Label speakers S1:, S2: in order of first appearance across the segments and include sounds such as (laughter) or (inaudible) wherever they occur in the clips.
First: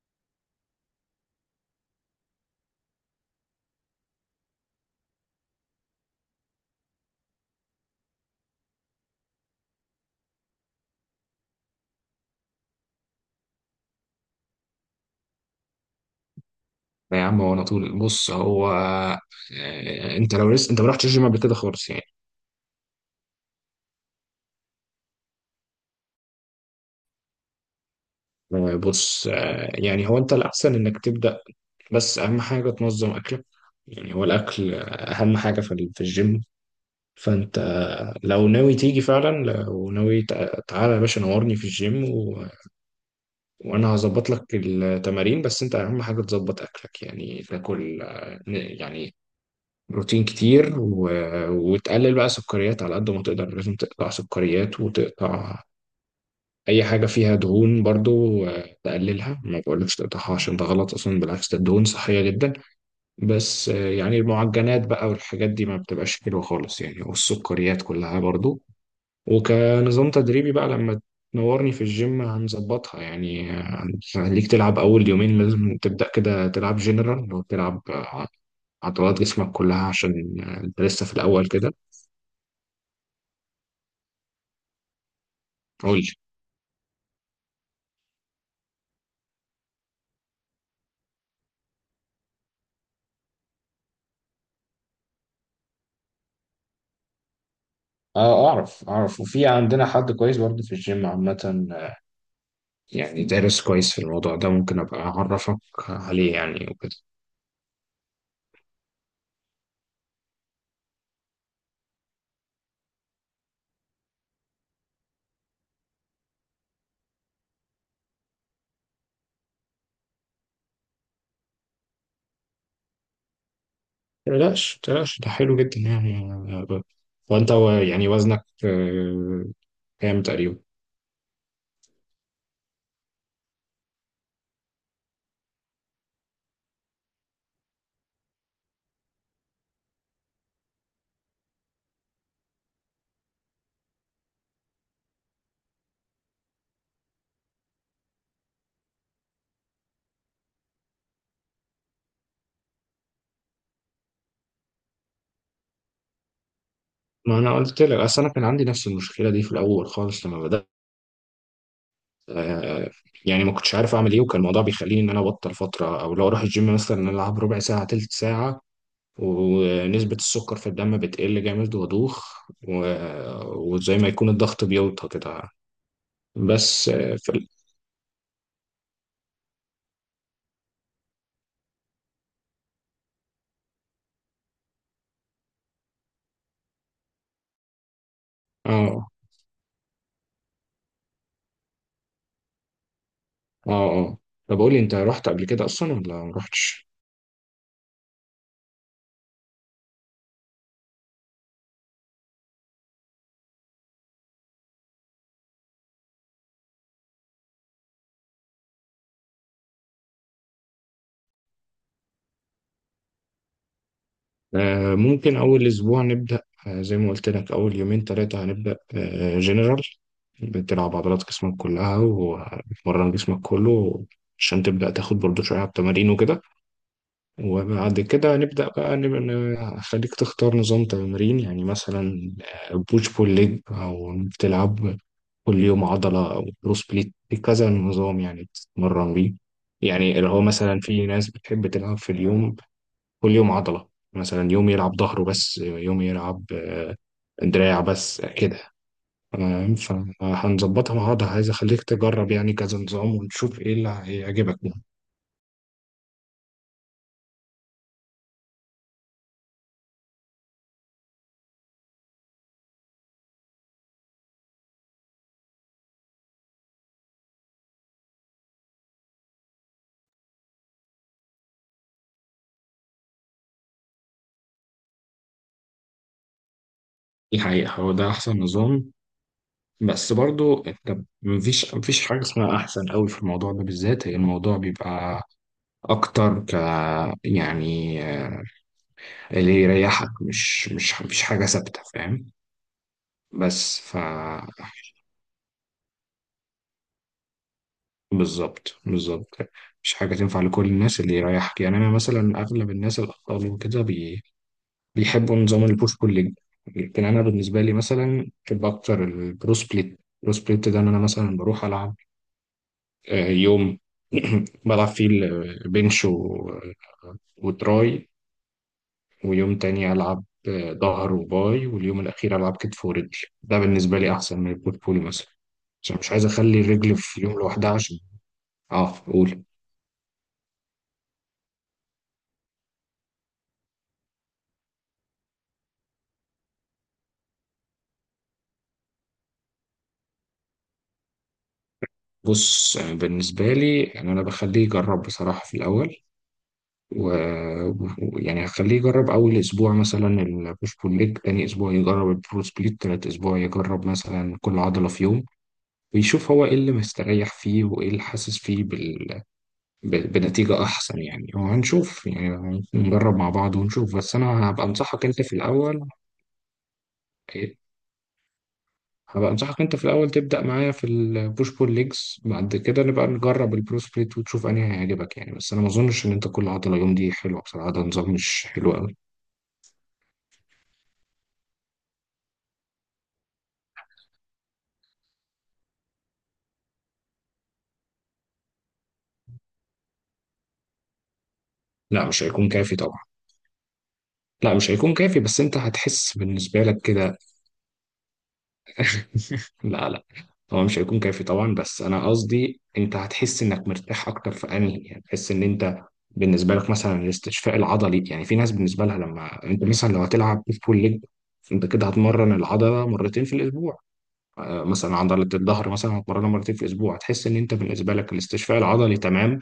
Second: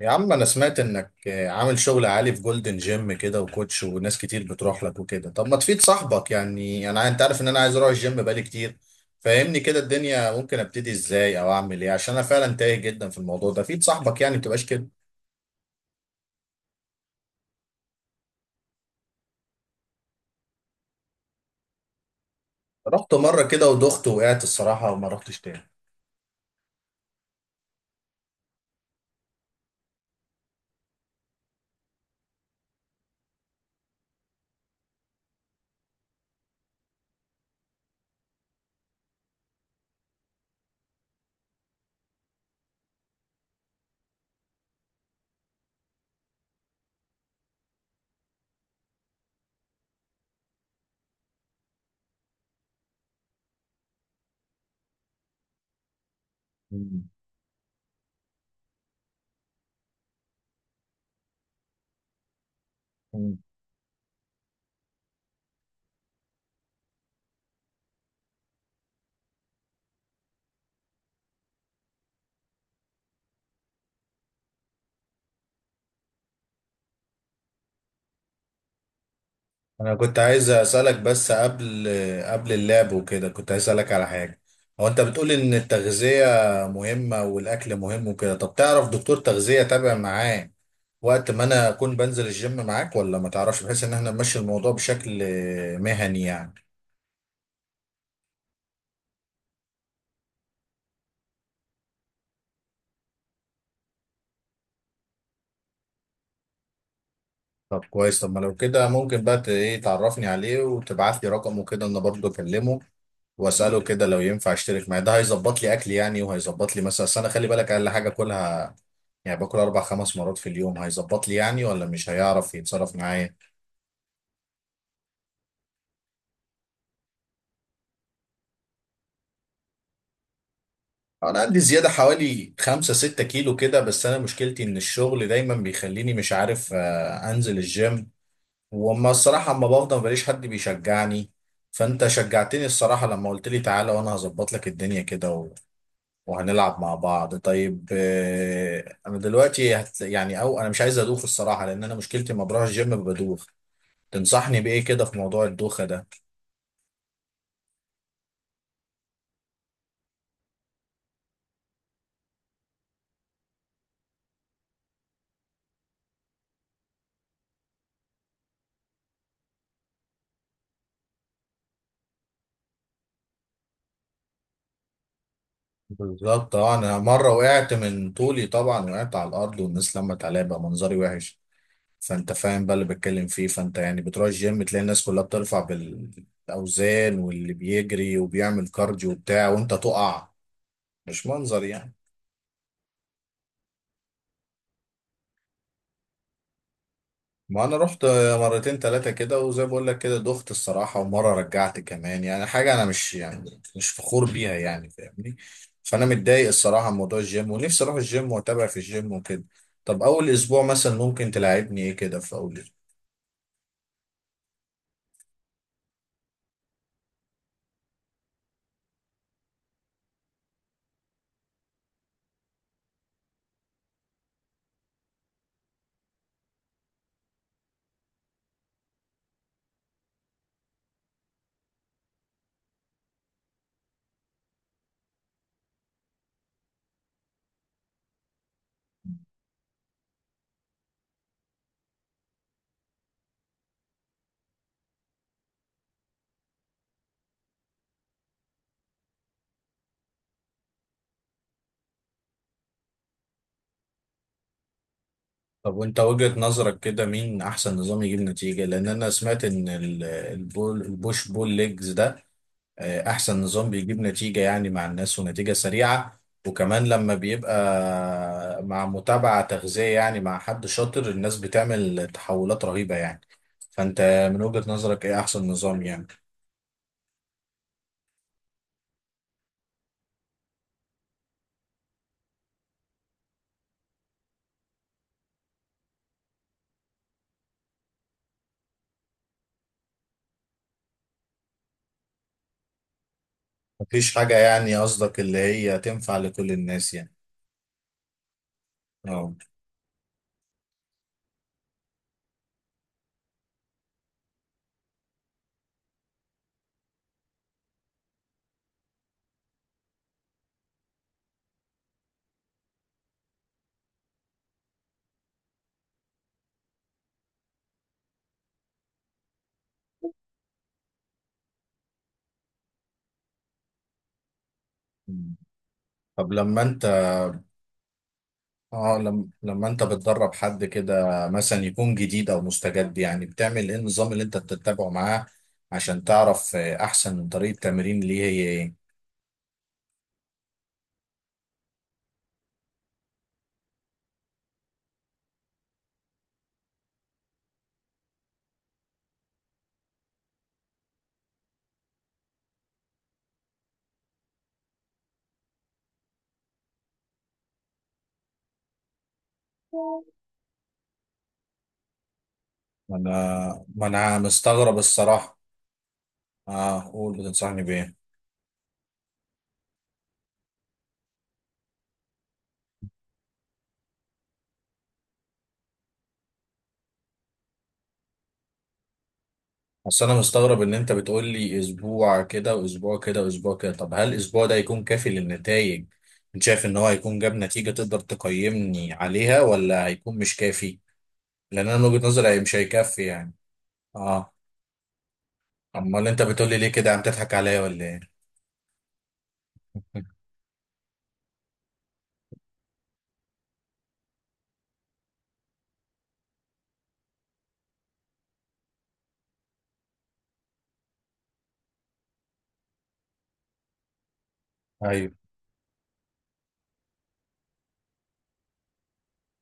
S1: يا عم انا سمعت انك عامل شغل عالي في جولدن جيم كده وكوتش وناس كتير بتروح لك وكده. طب ما تفيد صاحبك يعني، انا انت عارف ان انا عايز اروح الجيم بقالي كتير، فاهمني. كده الدنيا ممكن ابتدي ازاي او اعمل ايه؟ عشان انا فعلا تايه جدا في الموضوع ده. فيد صاحبك يعني، ما تبقاش كده.
S2: لا يا عم، هو انا طول. هو انت لو لسه انت ما رحتش الجيم قبل كده خالص يعني.
S1: رحت مرة كده ودخت وقعت الصراحة وما رحتش تاني.
S2: بص. يعني هو انت الاحسن انك تبدا، بس اهم حاجه تنظم اكلك. يعني هو الاكل اهم حاجه في الجيم. فانت لو ناوي تيجي فعلا، لو ناوي تعالى يا باشا نورني في الجيم و... وانا هظبط لك التمارين. بس انت اهم حاجه تظبط اكلك، يعني تاكل يعني بروتين كتير و... وتقلل بقى سكريات على قد ما تقدر. لازم تقطع سكريات، وتقطع اي حاجه
S1: مم.
S2: فيها دهون برضو. تقللها، ما بقولكش تقطعها عشان ده غلط اصلا، بالعكس ده الدهون صحيه جدا. بس يعني المعجنات بقى والحاجات دي ما بتبقاش حلوه خالص يعني، والسكريات كلها برضو. وكنظام تدريبي بقى، لما تنورني في الجيم هنظبطها يعني. هنخليك تلعب اول يومين، لازم تبدا كده تلعب جنرال، لو تلعب عضلات جسمك كلها،
S1: انا كنت
S2: عشان
S1: عايز
S2: انت
S1: اسالك
S2: لسه في
S1: بس
S2: الاول كده.
S1: قبل اللعب وكده كنت عايز اسالك على حاجه. هو انت بتقول ان
S2: قول لي.
S1: التغذيه مهمه والاكل مهم وكده، طب تعرف دكتور تغذيه تابع معاه وقت ما انا اكون بنزل الجيم معاك ولا ما تعرفش، بحيث ان احنا نمشي الموضوع بشكل مهني يعني.
S2: اه اعرف اعرف، وفي عندنا حد كويس برضه في الجيم عامة. يعني دارس كويس في الموضوع ده، ممكن ابقى اعرفك عليه يعني وكده.
S1: طب كويس. طب ما لو كده ممكن بقى ايه تعرفني عليه وتبعت لي رقمه كده، انا برضه اكلمه واساله كده لو ينفع اشترك معاه، ده هيظبط لي اكل يعني وهيظبط لي مثلا. أصل انا خلي بالك اقل حاجه اكلها يعني باكل اربع خمس مرات في اليوم، هيظبط لي يعني ولا مش هيعرف يتصرف معايا؟
S2: متقلقش متقلقش، ده حلو جدا يعني. وانت يعني وزنك كام تقريبا؟
S1: انا عندي زيادة حوالي خمسة ستة كيلو كده، بس انا مشكلتي ان الشغل دايما بيخليني مش عارف انزل الجيم. وما الصراحة اما بفضل مبلاقيش حد بيشجعني. فانت شجعتني الصراحة لما قلت لي تعالى وانا هظبط لك الدنيا كده و... وهنلعب مع بعض. طيب انا دلوقتي يعني، او انا مش عايز ادوخ الصراحة، لان انا مشكلتي لما بروح الجيم بدوخ. تنصحني بايه كده في موضوع الدوخة ده؟
S2: ما انا قلت لك، اصل انا كان عندي نفس المشكله دي في الاول خالص لما بدات. آه، يعني ما كنتش عارف اعمل ايه، وكان الموضوع بيخليني ان انا ابطل فتره، او لو اروح الجيم مثلا العب ربع ساعه تلت ساعه ونسبة السكر في الدم بتقل جامد وأدوخ، وزي ما يكون الضغط بيوطى كده.
S1: بالظبط. اه
S2: بس
S1: انا مره
S2: في ال...
S1: وقعت من طولي طبعا، وقعت على الارض والناس لمت عليا بقى، منظري وحش. فانت فاهم بقى اللي بتكلم فيه. فانت يعني بتروح الجيم تلاقي الناس كلها بترفع بالاوزان واللي بيجري وبيعمل
S2: اه
S1: كارديو وبتاع، وانت تقع. مش منظر يعني.
S2: اه اه. طب قولي، انت رحت قبل كده اصلا ولا ما رحتش؟
S1: ما انا رحت مرتين ثلاثه كده، وزي ما بقول لك كده دخت الصراحه، ومره رجعت كمان، يعني حاجه انا مش يعني مش فخور بيها يعني، فاهمني. فانا متضايق الصراحه من موضوع الجيم، ونفسي اروح الجيم واتابع في الجيم وكده. طب اول اسبوع مثلا ممكن تلاعبني ايه كده في اول اسبوع؟
S2: آه ممكن اول اسبوع نبدا. آه زي ما قلت لك، اول يومين ثلاثه هنبدا آه جنرال، بتلعب عضلات جسمك كلها وتمرن جسمك كله عشان تبدا تاخد برضو شويه على التمارين وكده. وبعد كده نبدأ بقى، نبقى خليك تختار نظام تمرين، يعني مثلا بوش بول ليج، أو بتلعب كل يوم عضلة، أو بروس بليت. في كذا نظام يعني بتتمرن بيه. يعني اللي هو مثلا في ناس بتحب تلعب في اليوم كل يوم عضلة، مثلا يوم يلعب ظهره بس، يوم يلعب دراع بس كده. تمام، فهنظبطها مع بعض. عايز أخليك تجرب يعني كذا نظام ونشوف إيه اللي هيعجبك دي.
S1: طب وانت وجهه نظرك كده مين احسن نظام يجيب نتيجه؟ لان انا سمعت ان البوش بول ليجز ده احسن نظام بيجيب نتيجة يعني مع الناس ونتيجة سريعة، وكمان لما بيبقى مع متابعة تغذية يعني مع حد شاطر، الناس بتعمل تحولات رهيبة يعني. فانت من وجهة نظرك ايه احسن نظام يعني؟
S2: حقيقة هو ده أحسن نظام، بس برضو انت مفيش حاجة اسمها أحسن قوي في الموضوع ده بالذات. هي الموضوع بيبقى أكتر ك يعني اللي يريحك. مش مفيش حاجة ثابتة، فاهم؟ بس
S1: مفيش حاجة يعني، قصدك اللي هي تنفع لكل الناس يعني؟
S2: بالظبط
S1: اه.
S2: بالظبط. مش حاجة تنفع لكل الناس، اللي يريحك يعني. أنا مثلا أغلب الناس الأطفال وكده بيحبوا نظام البوش بول ليج، لكن أنا بالنسبة لي مثلا بحب أكتر البرو سبليت. البرو سبليت ده إن أنا مثلا بروح ألعب يوم (clears throat) بلعب فيه البنش وتراي، ويوم تاني ألعب ظهر وباي، واليوم الأخير ألعب كتف ورجل. ده بالنسبة لي أحسن من البورتفوليو مثلا، عشان مش عايز
S1: طب
S2: أخلي
S1: لما انت
S2: الرجل في يوم لوحدها عشان... أه
S1: اه لما
S2: قول.
S1: لما انت بتدرب حد كده مثلا يكون جديد او مستجد يعني، بتعمل ايه؟ النظام اللي انت بتتبعه معاه عشان تعرف احسن طريقة تمرين ليه هي ايه؟
S2: بص بالنسبة لي يعني أنا بخليه يجرب بصراحة في الأول. ويعني هخليه يجرب أول أسبوع مثلا البوش بول ليج، تاني أسبوع يجرب البرو سبليت، تالت أسبوع يجرب مثلا كل عضلة في يوم، ويشوف هو ايه اللي مستريح فيه وايه اللي حاسس فيه بنتيجة احسن يعني. وهنشوف يعني،
S1: ما
S2: نجرب مع بعض
S1: انا ما
S2: ونشوف. بس
S1: انا
S2: انا هبقى
S1: مستغرب
S2: انصحك انت في
S1: الصراحة.
S2: الاول.
S1: اه قول،
S2: إيه؟
S1: بتنصحني بايه؟
S2: هبقى انصحك انت في الاول تبدأ معايا في البوش بول ليجز، بعد كده نبقى نجرب البرو سبليت وتشوف انهي هيعجبك يعني. بس انا ما اظنش ان انت كل عضلة يوم دي حلوة بصراحة، ده نظام مش حلو قوي.
S1: بس انا مستغرب ان انت بتقول لي اسبوع كده واسبوع كده واسبوع كده، طب هل الاسبوع ده يكون كافي للنتائج؟ انت شايف ان هو هيكون جاب نتيجة تقدر تقيمني عليها، ولا هيكون مش كافي؟ لان انا من وجهة
S2: لا مش
S1: نظري
S2: هيكون
S1: مش
S2: كافي طبعا.
S1: هيكفي يعني. اه.
S2: لا مش هيكون كافي، بس انت
S1: امال
S2: هتحس
S1: انت بتقولي
S2: بالنسبة
S1: ليه
S2: لك
S1: كده، عم
S2: كده.
S1: تضحك عليا ولا ايه؟
S2: (laughs) لا لا. هو مش هيكون كافي طبعا، بس انا قصدي انت هتحس انك مرتاح اكتر في انهي. يعني تحس ان انت بالنسبه لك مثلا الاستشفاء العضلي يعني. في ناس بالنسبه لها لما انت مثلا لو هتلعب بوش بول ليج، انت كده هتمرن العضله مرتين في الاسبوع. مثلا
S1: ايوه.
S2: عضلة الظهر مثلا هتمرنها مرتين في الأسبوع، هتحس إن أنت بالنسبة لك الاستشفاء العضلي تمام،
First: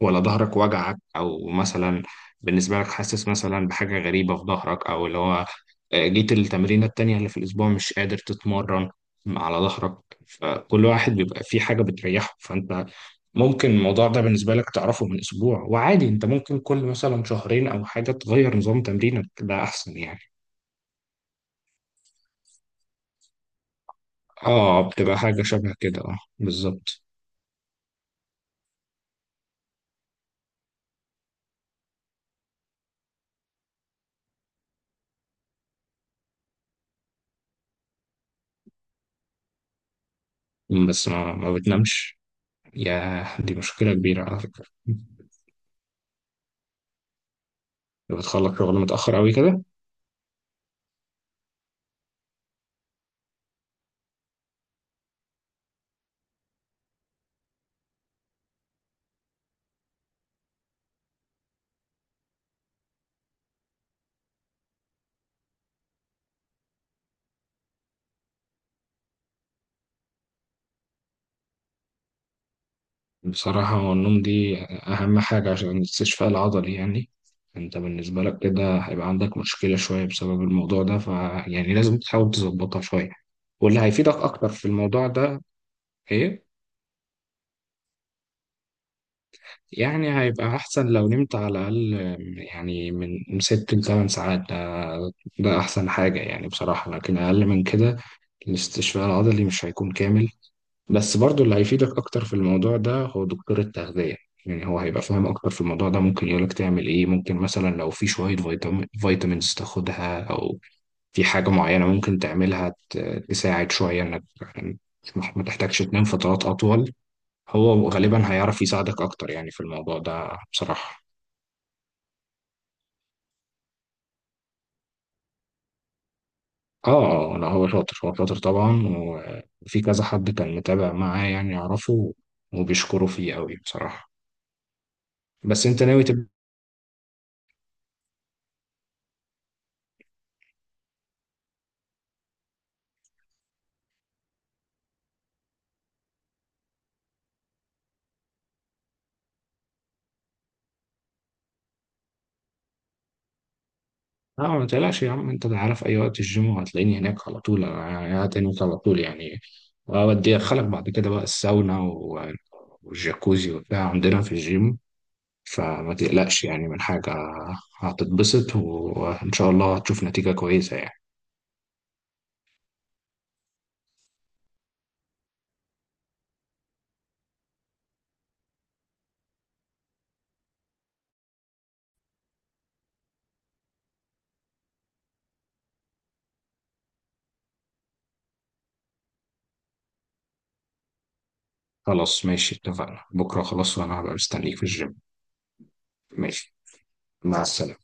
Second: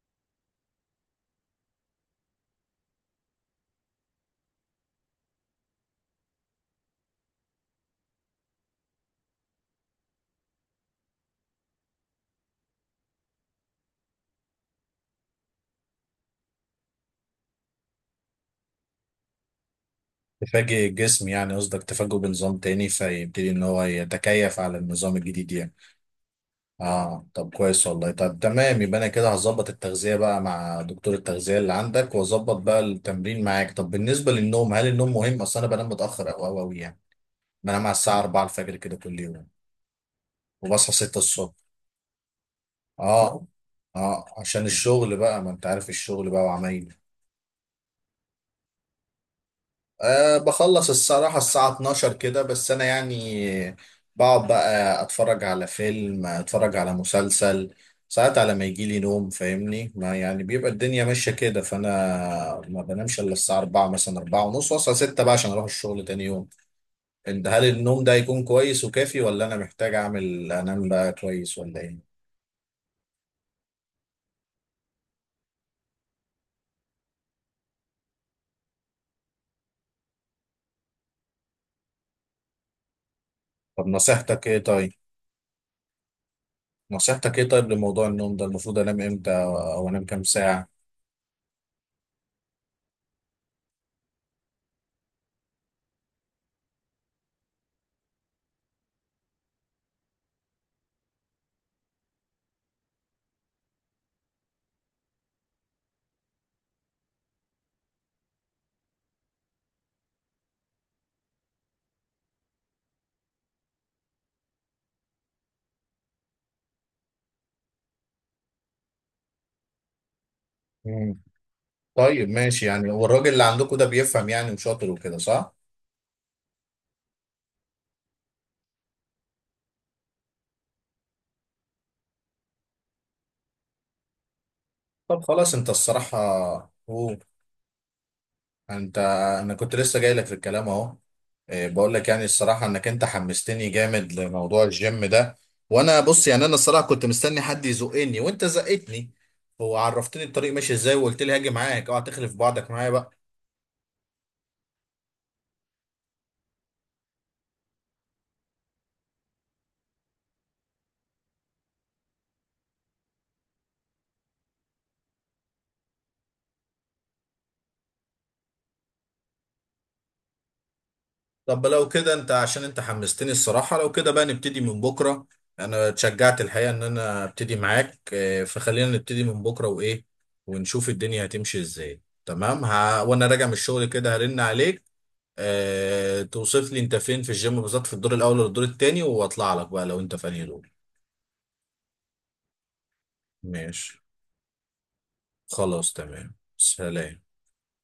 S2: ولا ظهرك وجعك. أو مثلا بالنسبة لك حاسس مثلا بحاجة غريبة في ظهرك، أو اللي هو جيت التمرينة التانية اللي في الأسبوع مش قادر تتمرن على ظهرك. فكل واحد بيبقى فيه حاجة بتريحه. فأنت ممكن الموضوع ده بالنسبة لك تعرفه من أسبوع، وعادي أنت ممكن كل مثلا شهرين أو حاجة تغير نظام تمرينك، ده أحسن يعني.
S1: تفاجئ الجسم يعني، قصدك تفاجئه بنظام تاني فيبتدي ان هو يتكيف على
S2: آه
S1: النظام
S2: بتبقى حاجة
S1: الجديد يعني.
S2: شبه كده، آه بالظبط.
S1: اه طب كويس والله. طب تمام، يبقى انا كده هظبط التغذية بقى مع دكتور التغذية اللي عندك، واظبط بقى التمرين معاك. طب بالنسبة للنوم، هل النوم مهم؟ اصل انا بنام متأخر او أوي يعني، بنام على الساعة 4 الفجر كده كل يوم، وبصحى
S2: بس
S1: 6
S2: ما,
S1: الصبح.
S2: ما بتنامش، يا
S1: اه
S2: دي مشكلة كبيرة
S1: اه،
S2: على
S1: عشان
S2: فكرة.
S1: الشغل بقى ما انت عارف الشغل بقى وعمايل.
S2: بتخلص شغل متأخر أوي كده؟
S1: أه بخلص الصراحة الساعة 12 كده، بس أنا يعني بقعد بقى أتفرج على فيلم، أتفرج على مسلسل ساعات على ما يجيلي نوم، فاهمني؟ ما يعني بيبقى الدنيا ماشية كده، فأنا ما بنامش إلا الساعة 4 مثلا 4 ونص، وأصحى 6 بقى عشان أروح الشغل تاني يوم. أنت هل النوم ده يكون كويس وكافي، ولا أنا محتاج أعمل أنام بقى كويس، ولا إيه؟
S2: بصراحة هو النوم دي أهم حاجة عشان الاستشفاء العضلي يعني. أنت بالنسبة لك كده هيبقى عندك مشكلة شوية بسبب الموضوع ده، فيعني لازم تحاول تظبطها شوية. واللي
S1: طب
S2: هيفيدك
S1: نصيحتك
S2: أكتر
S1: إيه
S2: في
S1: طيب؟
S2: الموضوع ده... إيه؟
S1: نصيحتك إيه طيب لموضوع النوم ده؟ المفروض أنام إمتى أو أنام
S2: يعني
S1: كام
S2: هيبقى
S1: ساعة؟
S2: أحسن لو نمت على الأقل، يعني من 6 لـ8 ساعات. ده أحسن حاجة يعني بصراحة، لكن أقل من كده الاستشفاء العضلي مش هيكون كامل. بس برضو اللي هيفيدك اكتر في الموضوع ده هو دكتور التغذية. يعني هو هيبقى فاهم اكتر في الموضوع ده، ممكن يقولك تعمل ايه. ممكن مثلا لو في شوية فيتامين فيتامينز تاخدها، او في حاجة معينة ممكن تعملها تساعد شوية انك يعني ما تحتاجش تنام فترات اطول. هو غالبا هيعرف يساعدك اكتر يعني في الموضوع ده بصراحة.
S1: طيب ماشي يعني. والراجل اللي عندكم ده بيفهم يعني وشاطر وكده، صح؟
S2: اه اه، لا هو شاطر، هو شاطر طبعا. وفي كذا حد كان متابع معاه يعني يعرفه، وبيشكروا فيه قوي بصراحة.
S1: طب خلاص.
S2: بس
S1: انت
S2: انت ناوي
S1: الصراحة...
S2: تبقى...
S1: هو انت... انا كنت لسه جاي لك في الكلام اهو. إيه، بقول لك يعني الصراحة انك انت حمستني جامد لموضوع الجيم ده. وانا بص يعني، انا الصراحة كنت مستني حد يزقني وانت زقتني، وعرفتني الطريق ماشي ازاي، وقلت لي هاجي معاك، اوعى تخلف بعضك معايا بقى.
S2: لا ما تقلقش يا عم، انت عارف اي وقت الجيم وهتلاقيني هناك على طول، انا قاعد هناك على طول يعني. وأودي أدخلك بعد كده بقى الساونا والجاكوزي وبتاع عندنا في الجيم. فما تقلقش يعني من حاجة، هتتبسط وإن شاء الله هتشوف نتيجة كويسة يعني.
S1: طب لو كده انت عشان انت حمستني الصراحة، لو كده بقى نبتدي من بكرة. انا اتشجعت الحقيقة ان انا ابتدي معاك فخلينا نبتدي من بكرة وايه، ونشوف الدنيا هتمشي ازاي. تمام. وانا راجع من الشغل كده هرن عليك، اه... توصف لي انت فين في الجيم بالظبط، في الدور الاول ولا الدور التاني، واطلع لك بقى لو انت في انهي دور.
S2: خلاص ماشي، اتفقنا بكرة خلاص،
S1: ماشي
S2: وأنا هبقى مستنيك في الجيم.
S1: خلاص تمام،
S2: ماشي.
S1: سلام.
S2: مع السلامة.